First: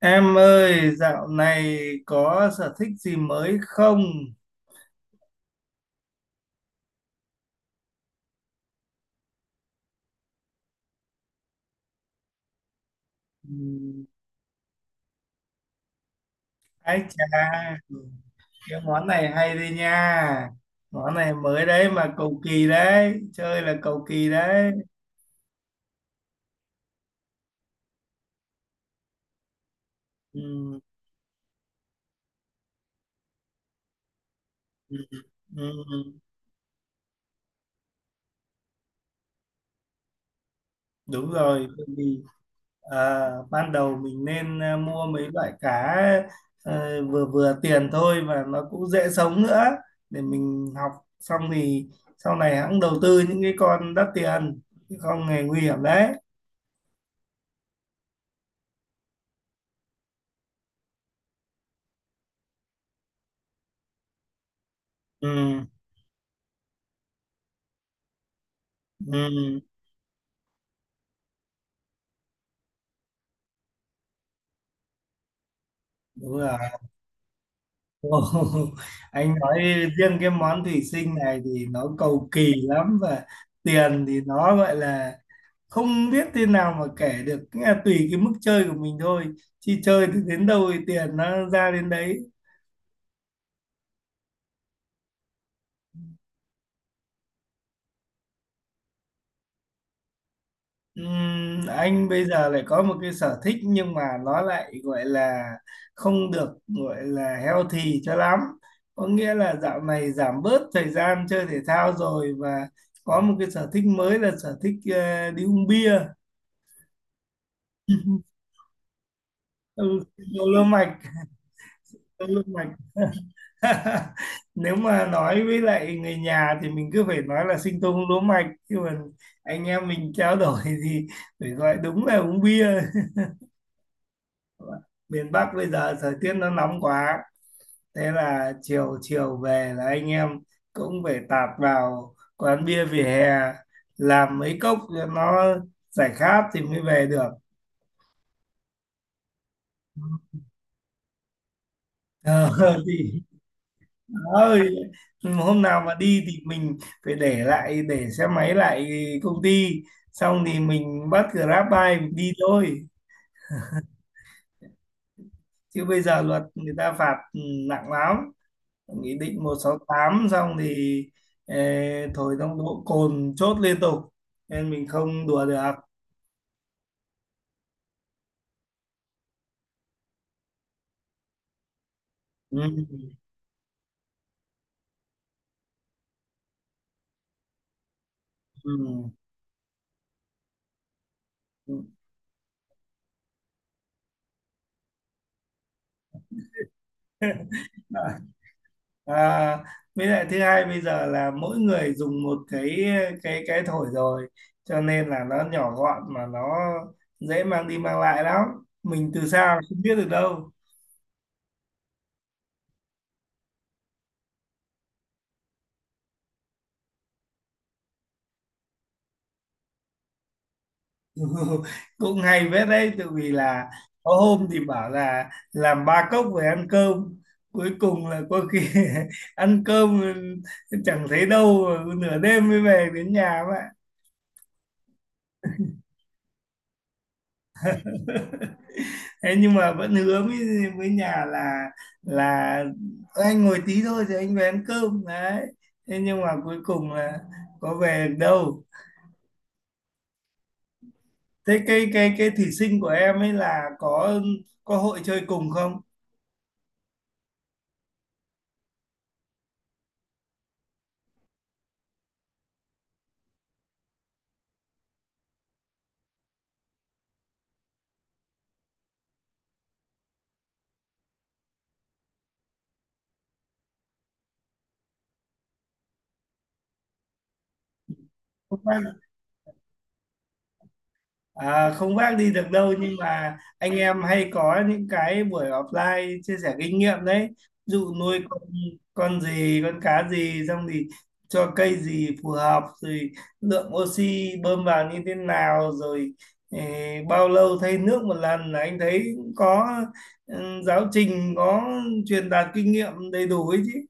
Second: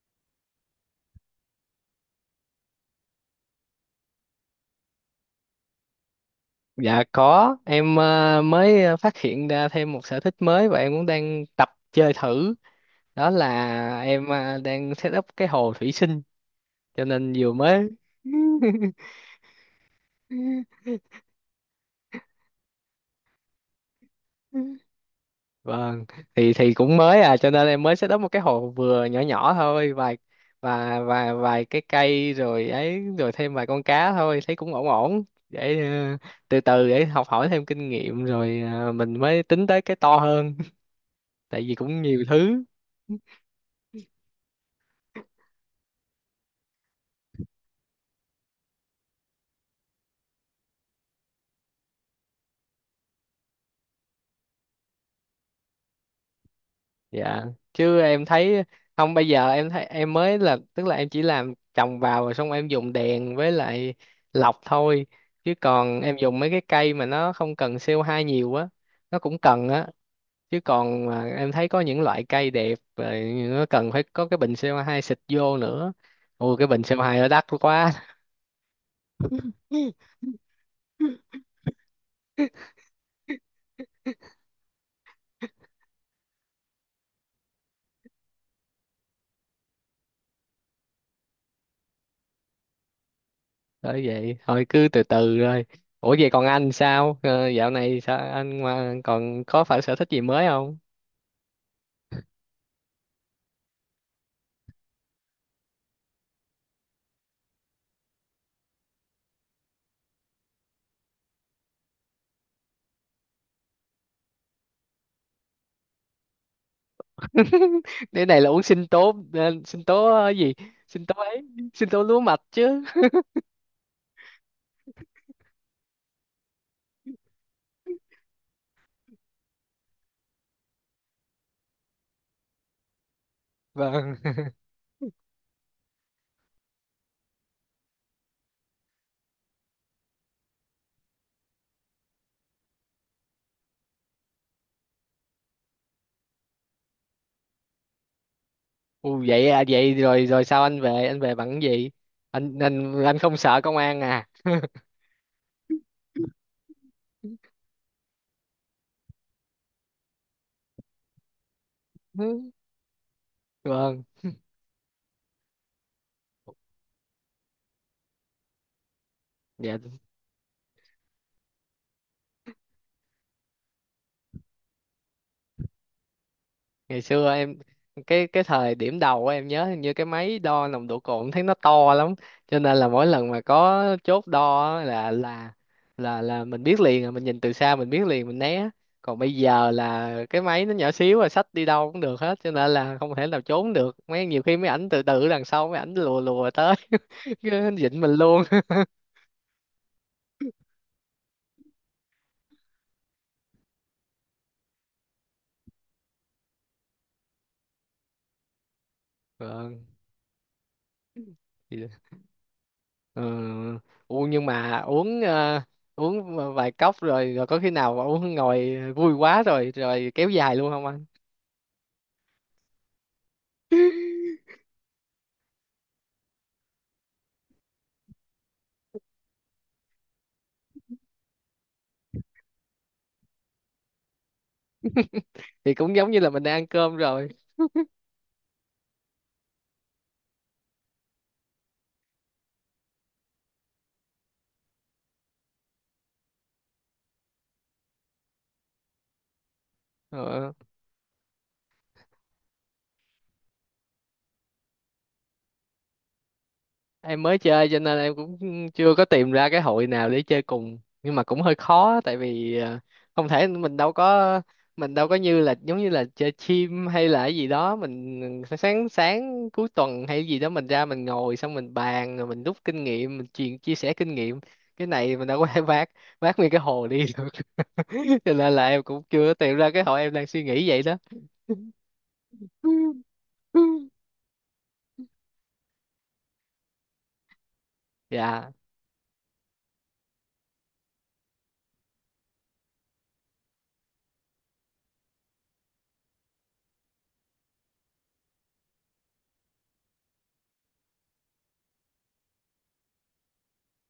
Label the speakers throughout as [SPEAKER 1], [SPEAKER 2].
[SPEAKER 1] Em ơi, dạo này có sở thích gì mới không?
[SPEAKER 2] Dạ có, em mới phát hiện ra thêm một sở thích mới và em cũng đang tập chơi thử. Đó là
[SPEAKER 1] Ừm.
[SPEAKER 2] em đang set up cái hồ thủy sinh
[SPEAKER 1] Ái
[SPEAKER 2] cho
[SPEAKER 1] chà,
[SPEAKER 2] nên vừa mới
[SPEAKER 1] cái món này hay đi nha. Món này mới đấy mà cầu kỳ đấy, chơi là cầu kỳ đấy.
[SPEAKER 2] Vâng, thì cũng mới à, cho nên em mới set up một cái hồ vừa nhỏ nhỏ thôi, vài
[SPEAKER 1] Ừm,
[SPEAKER 2] và vài cái cây rồi ấy, rồi thêm vài con cá thôi thấy cũng ổn
[SPEAKER 1] ừm,
[SPEAKER 2] ổn, để
[SPEAKER 1] ừm,
[SPEAKER 2] từ từ để học hỏi thêm kinh nghiệm rồi mình mới tính tới cái to hơn.
[SPEAKER 1] Đúng
[SPEAKER 2] Tại
[SPEAKER 1] rồi,
[SPEAKER 2] vì
[SPEAKER 1] cầu
[SPEAKER 2] cũng
[SPEAKER 1] kỳ.
[SPEAKER 2] nhiều thứ.
[SPEAKER 1] Ờ, ban đầu mình nên mua mấy loại cá vừa vừa tiền thôi, và nó cũng dễ sống nữa để mình học. Xong thì sau này hãng đầu tư những cái con đắt tiền, chứ không hề nguy hiểm đấy.
[SPEAKER 2] Dạ, chứ em thấy, không, bây giờ em thấy em mới là, tức là em chỉ làm trồng vào rồi xong em dùng đèn với lại lọc thôi, chứ
[SPEAKER 1] ừ,
[SPEAKER 2] còn em dùng mấy cái cây mà nó không cần CO2 nhiều á, nó cũng
[SPEAKER 1] ừ,
[SPEAKER 2] cần á. Chứ còn mà em thấy có những loại cây đẹp rồi, nó cần phải có cái bình CO2 xịt vô nữa.
[SPEAKER 1] đúng
[SPEAKER 2] Ôi,
[SPEAKER 1] rồi.
[SPEAKER 2] cái bình CO2 nó đắt quá.
[SPEAKER 1] Ồ, anh nói riêng cái món thủy sinh này thì nó cầu kỳ lắm, và tiền thì nó gọi là không biết thế nào mà kể được. Nghĩa là tùy cái mức chơi của mình thôi, chi chơi thì đến đâu thì tiền nó ra đến đấy.
[SPEAKER 2] Bởi vậy thôi cứ từ từ rồi. Ủa, vậy còn anh sao? Ờ, Dạo này sao anh, còn có phải sở thích gì mới không?
[SPEAKER 1] Anh bây giờ lại có một cái sở thích nhưng mà nó lại gọi là không được gọi là healthy cho lắm. Có nghĩa là dạo này giảm bớt thời gian chơi thể thao rồi, và có một cái sở thích mới là sở thích đi uống bia.
[SPEAKER 2] Cái này là uống sinh tố sinh
[SPEAKER 1] Ừ,
[SPEAKER 2] tố
[SPEAKER 1] đau
[SPEAKER 2] gì,
[SPEAKER 1] lương mạch,
[SPEAKER 2] sinh tố ấy, sinh tố lúa
[SPEAKER 1] đau
[SPEAKER 2] mạch
[SPEAKER 1] lương mạch.
[SPEAKER 2] chứ.
[SPEAKER 1] Nếu mà nói với lại người nhà thì mình cứ phải nói là sinh tông lúa mạch. Nhưng mà anh em mình trao đổi thì phải gọi đúng là uống bia.
[SPEAKER 2] Vâng.
[SPEAKER 1] Miền Bắc bây giờ thời tiết nó nóng quá, thế là chiều chiều về là anh em cũng phải tạt vào quán bia vỉa hè làm mấy cốc cho nó giải khát thì mới về được.
[SPEAKER 2] Ừ, vậy à? Vậy rồi rồi sao Anh về bằng cái gì?
[SPEAKER 1] Ờ,
[SPEAKER 2] anh anh anh
[SPEAKER 1] thì
[SPEAKER 2] không sợ công an à?
[SPEAKER 1] ơi, hôm nào mà đi thì mình phải để lại, để xe máy lại công ty, xong thì mình bắt Grab bike mình đi thôi.
[SPEAKER 2] Vâng,
[SPEAKER 1] Chứ bây giờ luật người ta phạt nặng lắm, nghị định một sáu
[SPEAKER 2] dạ.
[SPEAKER 1] tám xong thì ờ, thổi nồng độ cồn chốt liên tục nên mình không đùa được.
[SPEAKER 2] Ngày xưa em, cái thời điểm đầu á, em nhớ hình như cái máy đo nồng độ cồn thấy nó to lắm,
[SPEAKER 1] Ừ.
[SPEAKER 2] cho nên là mỗi lần mà có chốt đo á, là mình biết liền à, mình nhìn từ xa mình biết liền mình né.
[SPEAKER 1] Ừ.
[SPEAKER 2] Còn bây giờ là cái máy nó nhỏ xíu rồi, xách đi
[SPEAKER 1] Ừ.
[SPEAKER 2] đâu cũng được hết, cho nên là không thể nào trốn được mấy. Nhiều khi mấy ảnh từ từ đằng sau, mấy ảnh lùa lùa tới, cứ dính
[SPEAKER 1] Đấy.
[SPEAKER 2] mình luôn.
[SPEAKER 1] À, với lại thứ hai bây giờ là mỗi người dùng một cái thổi rồi, cho nên là nó nhỏ gọn mà nó dễ mang đi mang lại lắm, mình từ xa không biết được đâu.
[SPEAKER 2] Vâng. Ừ. Ủa, nhưng mà uống uống vài cốc rồi, có khi nào mà uống ngồi vui quá rồi, kéo dài luôn không anh?
[SPEAKER 1] Cũng hay phết đấy, tự vì là có hôm thì bảo là làm ba cốc về ăn cơm, cuối cùng là có khi ăn cơm chẳng thấy đâu, nửa đêm mới về đến nhà vậy.
[SPEAKER 2] Thì cũng giống như là mình đang ăn cơm rồi.
[SPEAKER 1] Thế nhưng mà vẫn hứa với nhà là là "Ơ, anh ngồi tí thôi rồi anh về ăn cơm đấy." Thế nhưng mà cuối cùng là có về được đâu.
[SPEAKER 2] Ờ.
[SPEAKER 1] Thế cái thí sinh của em ấy là có hội chơi cùng không?
[SPEAKER 2] Em mới chơi cho nên em cũng chưa có tìm ra cái hội nào để chơi cùng, nhưng mà cũng hơi khó, tại vì không thể, mình đâu có như là, giống như là chơi team hay là cái gì đó, mình sáng sáng cuối tuần hay gì đó mình ra mình ngồi xong mình bàn rồi mình rút kinh nghiệm, mình chuyện chia sẻ kinh nghiệm. Cái này mình đâu có thể vác vác nguyên cái hồ đi được. Cho nên là em cũng chưa tìm ra cái hội, em đang suy nghĩ vậy đó.
[SPEAKER 1] À, không vác đi được đâu, nhưng mà anh em hay có những cái buổi offline chia sẻ kinh nghiệm đấy. Ví dụ nuôi con
[SPEAKER 2] Dạ.
[SPEAKER 1] con gì, con cá gì, xong thì cho cây gì phù hợp rồi, lượng oxy bơm vào như thế nào rồi bao lâu thay nước một lần là anh thấy cũng có, giáo trình có, truyền đạt kinh nghiệm đầy đủ ấy chứ.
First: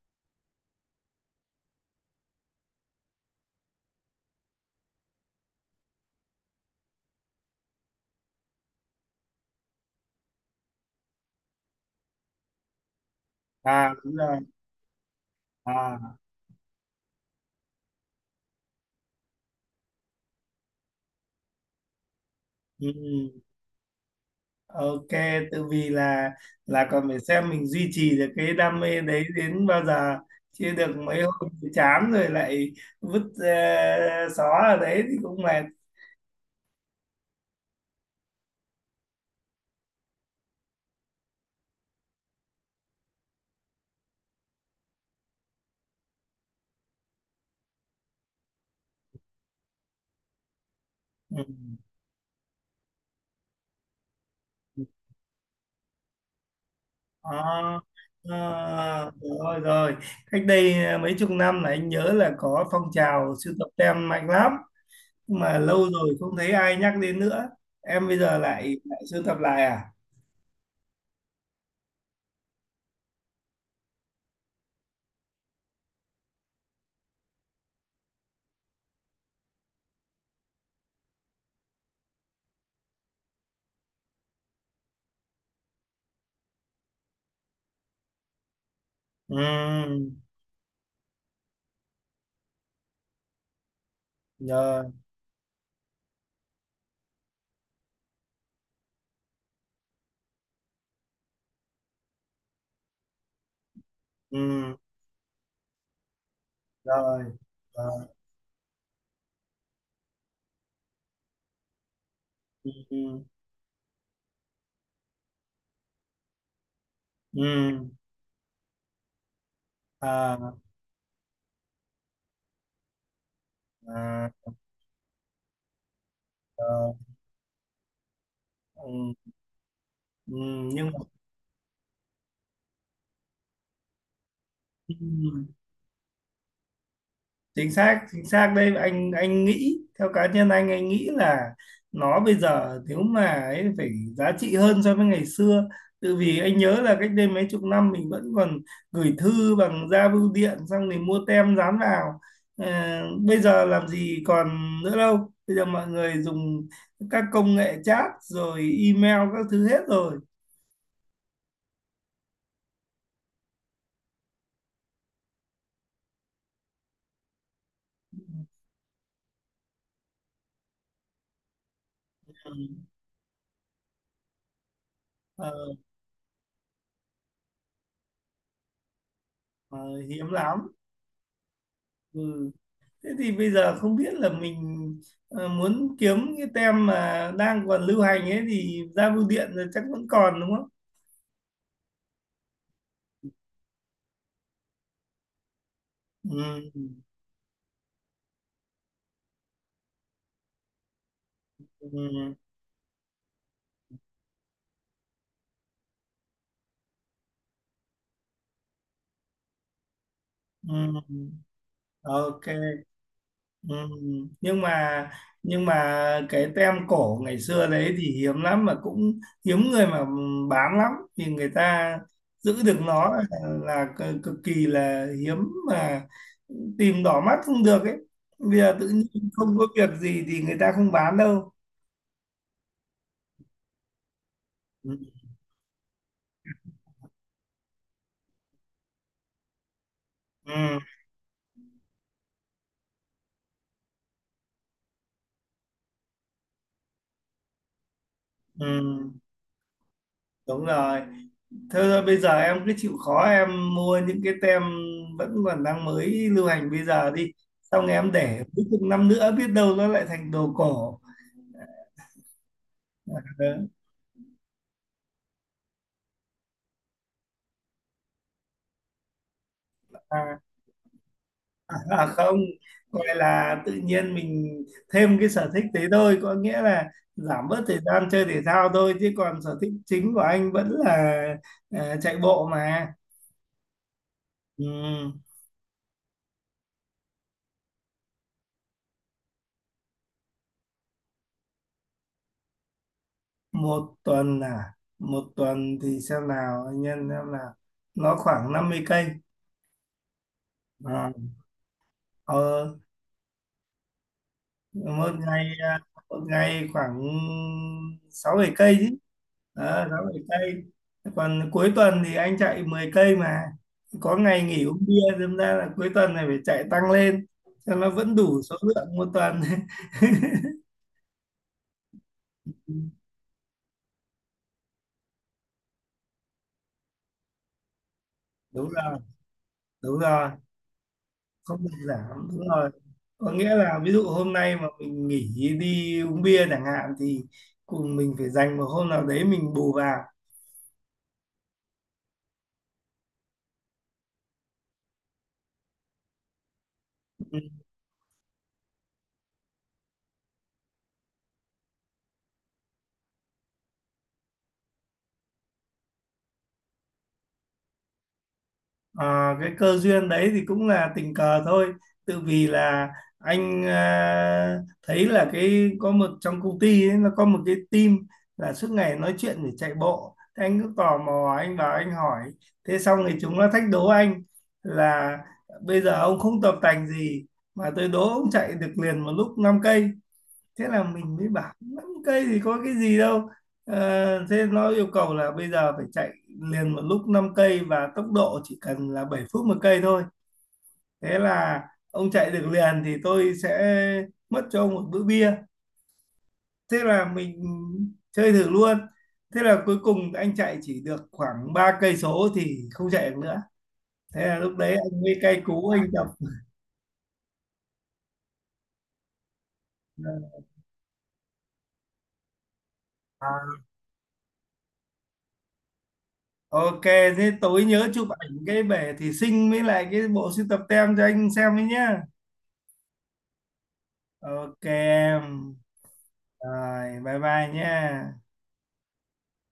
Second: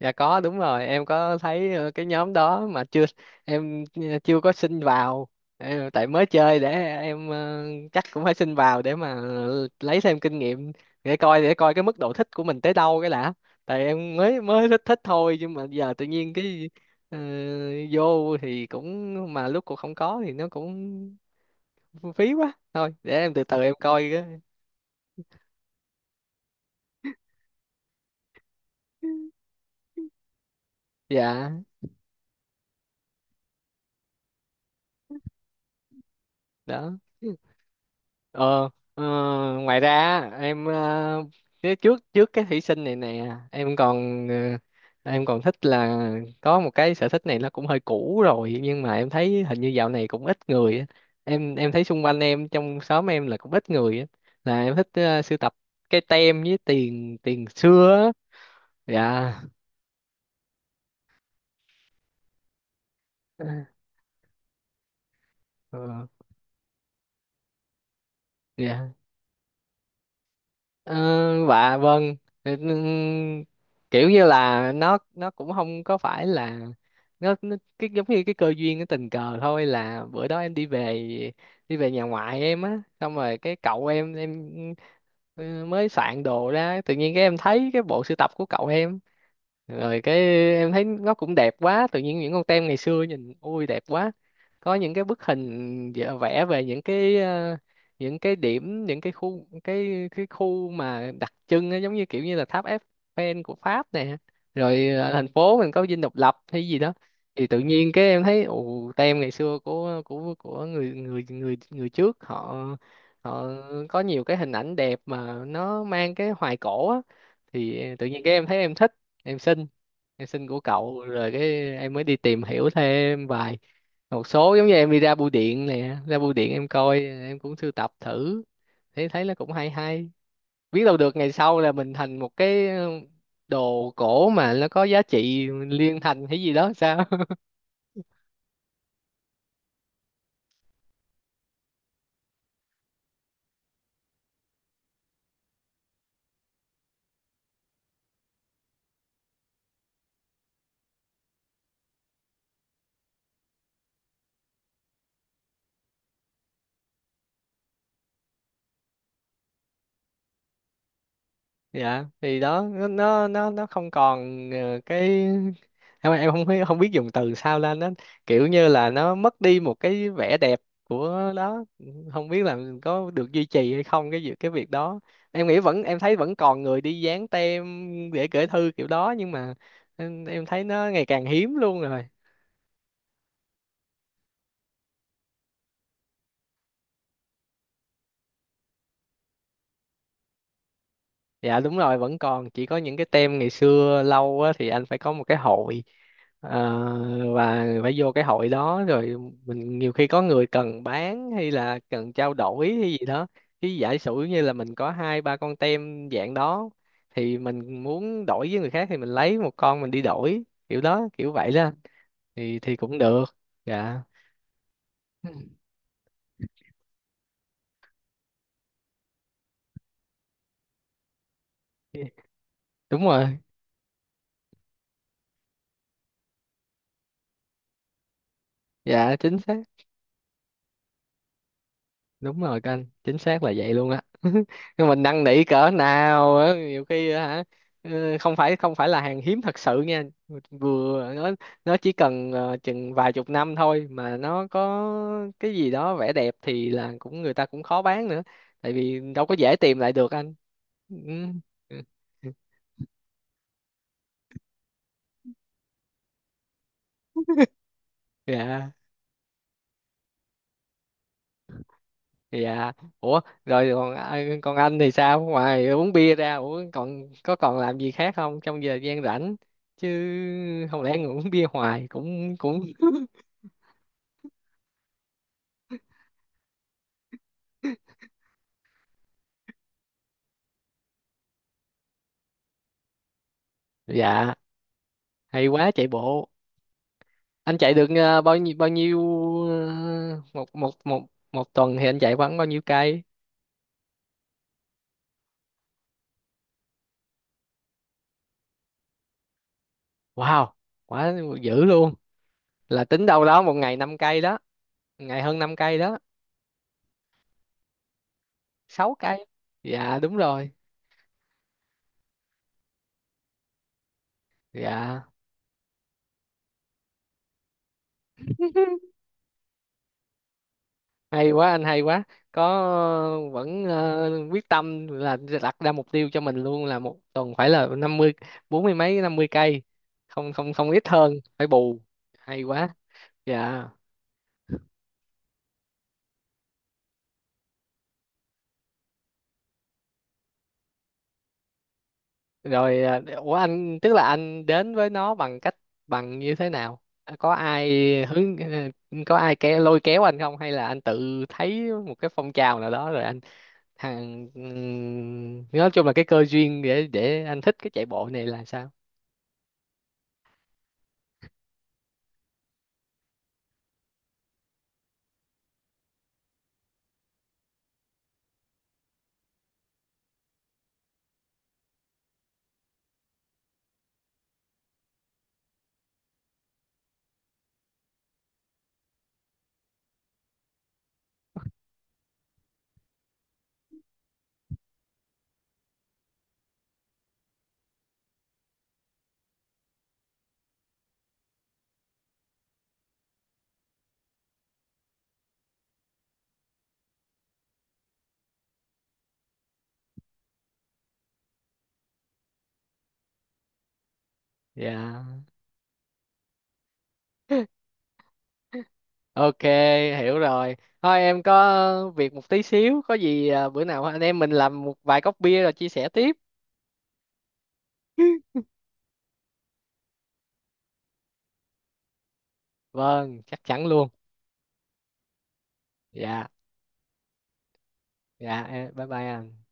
[SPEAKER 2] Dạ có, đúng rồi, em có thấy cái nhóm đó mà chưa, em chưa có xin vào. Tại mới chơi, để em chắc cũng phải xin vào để mà lấy thêm kinh nghiệm, để coi, để coi cái mức độ thích của mình tới đâu cái đã. Tại
[SPEAKER 1] À, đúng
[SPEAKER 2] em
[SPEAKER 1] rồi.
[SPEAKER 2] mới mới thích thích thôi, nhưng mà giờ tự
[SPEAKER 1] À.
[SPEAKER 2] nhiên cái ờ, vô thì cũng, mà lúc cũng không có thì nó cũng phí quá,
[SPEAKER 1] Ừ.
[SPEAKER 2] thôi để em từ từ em coi cái.
[SPEAKER 1] Ok, tự vì là còn phải xem mình duy trì được cái đam mê đấy đến bao giờ. Chưa được mấy hôm
[SPEAKER 2] Dạ.
[SPEAKER 1] thì chán rồi, lại vứt xó ở đấy thì cũng mệt.
[SPEAKER 2] Đó. ờ ờ, ngoài ra á, em cái trước trước cái thủy sinh này nè em còn em còn thích là có một cái sở thích này, nó cũng hơi cũ rồi nhưng mà em thấy hình như dạo này cũng ít người á.
[SPEAKER 1] Ừ.
[SPEAKER 2] Em thấy xung quanh em trong xóm em là cũng ít người á, là em thích sưu tập cái tem với tiền tiền
[SPEAKER 1] Đó.
[SPEAKER 2] xưa á.
[SPEAKER 1] Ờ,
[SPEAKER 2] Dạ.
[SPEAKER 1] rồi rồi. Cách đây mấy chục năm là anh nhớ là có phong trào sưu tập tem mạnh lắm. Nhưng mà lâu
[SPEAKER 2] Ờ,
[SPEAKER 1] rồi không thấy ai nhắc đến nữa. Em bây giờ lại
[SPEAKER 2] dạ.
[SPEAKER 1] lại sưu tập lại à?
[SPEAKER 2] Ờ, và vâng. Ừ, kiểu như là nó cũng không có phải là, nó cái giống như cái cơ duyên cái tình cờ thôi, là bữa đó em đi về, đi về nhà ngoại em á, xong rồi cái cậu em ừ, mới soạn đồ ra, tự nhiên cái em thấy cái bộ sưu tập của cậu em,
[SPEAKER 1] Ừ,
[SPEAKER 2] rồi cái em thấy nó cũng đẹp quá, tự nhiên những con tem ngày xưa nhìn ui đẹp quá, có
[SPEAKER 1] rồi,
[SPEAKER 2] những cái bức hình vẽ vẽ về những cái những cái điểm, những cái khu, cái khu mà đặc trưng á, giống như kiểu như là tháp Eiffel của Pháp nè,
[SPEAKER 1] ừ,
[SPEAKER 2] rồi thành phố mình có dinh độc lập hay gì đó.
[SPEAKER 1] rồi,
[SPEAKER 2] Thì tự nhiên
[SPEAKER 1] rồi.
[SPEAKER 2] cái em thấy, ồ, tem ngày xưa, của người người người người trước họ,
[SPEAKER 1] Ừ. Ừ.
[SPEAKER 2] họ có nhiều cái hình ảnh đẹp mà nó mang cái hoài cổ á.
[SPEAKER 1] Ừ.
[SPEAKER 2] Thì tự nhiên cái em thấy em thích, em xin em xin
[SPEAKER 1] À.
[SPEAKER 2] của cậu, rồi cái em mới đi tìm hiểu thêm vài một
[SPEAKER 1] À.
[SPEAKER 2] số, giống như em đi ra bưu điện nè, ra bưu điện em
[SPEAKER 1] Ờ.
[SPEAKER 2] coi, em cũng sưu tập thử, thấy thấy
[SPEAKER 1] Ừ.
[SPEAKER 2] nó cũng hay hay,
[SPEAKER 1] Ừ.
[SPEAKER 2] biết
[SPEAKER 1] Nhưng
[SPEAKER 2] đâu
[SPEAKER 1] mà
[SPEAKER 2] được ngày sau là mình thành một cái đồ cổ mà nó có giá trị liên thành hay gì đó sao.
[SPEAKER 1] chính xác, chính xác đây, anh nghĩ theo cá nhân, anh nghĩ là nó bây giờ nếu mà ấy phải giá trị hơn so với ngày xưa, tự vì anh nhớ là cách đây mấy chục năm mình vẫn còn gửi thư bằng ra bưu điện xong thì mua tem dán vào. Ờ, bây giờ làm gì còn nữa đâu, bây giờ mọi người dùng các công nghệ chat rồi email các thứ hết rồi.
[SPEAKER 2] Dạ thì đó, nó không còn cái, em không biết, không biết dùng từ sao lên, nó kiểu như là nó mất đi một cái vẻ đẹp của đó, không
[SPEAKER 1] Ừ.
[SPEAKER 2] biết là có được duy trì hay không cái việc đó. Em
[SPEAKER 1] Ờ.
[SPEAKER 2] nghĩ vẫn, em thấy vẫn còn người đi dán tem để gửi thư kiểu đó, nhưng mà
[SPEAKER 1] Ờ,
[SPEAKER 2] em,
[SPEAKER 1] hiếm
[SPEAKER 2] thấy
[SPEAKER 1] lắm.
[SPEAKER 2] nó ngày càng hiếm luôn rồi.
[SPEAKER 1] Ừ. Thế thì bây giờ không biết là mình muốn kiếm cái tem mà đang còn lưu hành ấy thì ra bưu điện rồi chắc vẫn còn, đúng không?
[SPEAKER 2] Dạ đúng rồi, vẫn còn, chỉ có những cái tem ngày xưa lâu á, thì anh phải có một cái hội
[SPEAKER 1] Ừ.
[SPEAKER 2] ờ, và phải vô cái hội đó rồi mình, nhiều khi có người cần bán hay là
[SPEAKER 1] Ừ.
[SPEAKER 2] cần trao đổi hay gì đó, cái giả sử như là mình có hai ba con tem dạng đó thì mình muốn đổi với người khác thì mình lấy một con mình đi đổi, kiểu
[SPEAKER 1] Ừ.
[SPEAKER 2] đó kiểu vậy đó.
[SPEAKER 1] Ok.
[SPEAKER 2] Thì cũng được.
[SPEAKER 1] Ừ.
[SPEAKER 2] Dạ
[SPEAKER 1] Nhưng mà nhưng mà cái tem cổ ngày xưa đấy thì hiếm lắm, mà cũng hiếm người mà bán lắm, thì người ta giữ được
[SPEAKER 2] đúng
[SPEAKER 1] nó là,
[SPEAKER 2] rồi.
[SPEAKER 1] cực kỳ là hiếm, mà tìm đỏ mắt không được ấy. Bây giờ tự
[SPEAKER 2] Dạ
[SPEAKER 1] nhiên
[SPEAKER 2] chính xác,
[SPEAKER 1] không có việc gì thì người ta không bán đâu.
[SPEAKER 2] đúng rồi, canh chính xác là vậy luôn á. Nhưng
[SPEAKER 1] Ừ.
[SPEAKER 2] mình năn nỉ cỡ nào á, nhiều khi á hả, ừ, không phải là hàng hiếm thật sự nha,
[SPEAKER 1] Ừ.
[SPEAKER 2] vừa nó chỉ cần chừng vài chục năm thôi mà nó có cái gì đó vẻ đẹp thì là cũng người ta cũng khó bán nữa,
[SPEAKER 1] Ừ.
[SPEAKER 2] tại vì đâu có dễ tìm lại được anh.
[SPEAKER 1] Đúng
[SPEAKER 2] Ừ.
[SPEAKER 1] rồi. Thế thôi bây giờ
[SPEAKER 2] Ừ.
[SPEAKER 1] em cứ chịu khó em mua những cái tem vẫn còn đang mới lưu hành bây giờ đi, xong em để cuối
[SPEAKER 2] Dạ.
[SPEAKER 1] cùng năm nữa biết đâu nó lại thành đồ cổ.
[SPEAKER 2] Dạ. Ủa rồi,
[SPEAKER 1] Đó.
[SPEAKER 2] còn còn anh thì sao? Ngoài uống bia ra, ủa còn có, còn làm gì khác không trong giờ gian rảnh chứ?
[SPEAKER 1] à,
[SPEAKER 2] Không lẽ ngồi uống bia hoài
[SPEAKER 1] À không,
[SPEAKER 2] cũng cũng...
[SPEAKER 1] gọi là tự nhiên mình thêm cái sở thích đấy thôi, có nghĩa là giảm bớt thời gian chơi thể thao thôi, chứ còn sở thích chính của anh vẫn là chạy bộ mà.
[SPEAKER 2] Dạ,
[SPEAKER 1] Ừ.
[SPEAKER 2] hay quá, chạy bộ. Anh chạy được bao nhiêu một một một một tuần thì anh chạy khoảng bao nhiêu cây?
[SPEAKER 1] Một tuần à? Một tuần thì xem nào, anh nhân xem nào, nó khoảng 50 cây.
[SPEAKER 2] Wow,
[SPEAKER 1] À.
[SPEAKER 2] quá, dữ luôn,
[SPEAKER 1] ờ,
[SPEAKER 2] là tính đâu đó một ngày 5 cây đó.
[SPEAKER 1] Một
[SPEAKER 2] Ngày hơn
[SPEAKER 1] ngày
[SPEAKER 2] 5 cây
[SPEAKER 1] à?
[SPEAKER 2] đó.
[SPEAKER 1] Một ngày khoảng 6-7 cây
[SPEAKER 2] sáu
[SPEAKER 1] chứ.
[SPEAKER 2] cây
[SPEAKER 1] Ờ, sáu
[SPEAKER 2] Dạ đúng
[SPEAKER 1] bảy
[SPEAKER 2] rồi.
[SPEAKER 1] cây Còn cuối tuần thì anh chạy 10 cây mà, có ngày nghỉ uống
[SPEAKER 2] Dạ
[SPEAKER 1] bia đâm ra là cuối tuần này phải chạy tăng lên cho nó vẫn đủ số lượng một tuần.
[SPEAKER 2] hay quá anh, hay quá, có vẫn quyết tâm là đặt ra mục tiêu cho mình luôn, là một tuần phải là 50, bốn
[SPEAKER 1] Đúng
[SPEAKER 2] mươi
[SPEAKER 1] rồi,
[SPEAKER 2] mấy 50 cây.
[SPEAKER 1] đúng rồi,
[SPEAKER 2] Không không không, ít hơn phải
[SPEAKER 1] không được
[SPEAKER 2] bù.
[SPEAKER 1] giảm,
[SPEAKER 2] Hay
[SPEAKER 1] đúng
[SPEAKER 2] quá.
[SPEAKER 1] rồi. Có nghĩa
[SPEAKER 2] Dạ.
[SPEAKER 1] là ví dụ hôm nay mà mình nghỉ đi uống bia chẳng hạn thì cùng mình phải dành một hôm nào đấy mình bù vào.
[SPEAKER 2] Rồi ủa anh, tức là anh đến với nó bằng cách, bằng như thế nào? À, có
[SPEAKER 1] Ừ.
[SPEAKER 2] ai hướng có ai kéo, lôi kéo anh không, hay là anh tự thấy một cái phong trào nào đó rồi anh nói chung là cái cơ duyên để anh thích cái chạy bộ này là sao.
[SPEAKER 1] Ờ, cái cơ duyên đấy thì cũng là tình cờ thôi, tự vì là anh thấy là cái có một trong công ty ấy, nó có một cái team là suốt ngày nói chuyện để chạy bộ. Thế anh cứ tò mò anh vào anh hỏi, thế xong thì chúng nó thách đố anh là bây giờ ông không tập tành gì mà tôi đố ông chạy được liền một lúc 5 cây. Thế là mình mới bảo 5 cây thì có cái gì đâu. Ờ, thế nó yêu cầu là bây giờ phải chạy liền một lúc 5 cây, và tốc độ chỉ cần là 7 phút 1 cây thôi. Thế là ông chạy được liền thì tôi sẽ mất cho ông một bữa bia. Thế là mình chơi thử luôn. Thế là cuối cùng anh chạy chỉ được khoảng 3 cây số thì không chạy được nữa. Thế là lúc đấy anh mới
[SPEAKER 2] Dạ.
[SPEAKER 1] cay cú anh tập.
[SPEAKER 2] Ok, hiểu rồi. Thôi em có việc một tí xíu, có gì à,
[SPEAKER 1] À,
[SPEAKER 2] bữa nào anh em mình làm một vài cốc bia rồi chia sẻ tiếp.
[SPEAKER 1] ok, thế tối nhớ chụp ảnh cái bể thủy sinh với lại cái bộ sưu tập tem cho anh xem đấy nhá.
[SPEAKER 2] Vâng, chắc chắn luôn.
[SPEAKER 1] Ok em.
[SPEAKER 2] Dạ,
[SPEAKER 1] Rồi, bye bye nhá.
[SPEAKER 2] dạ, bye bye anh.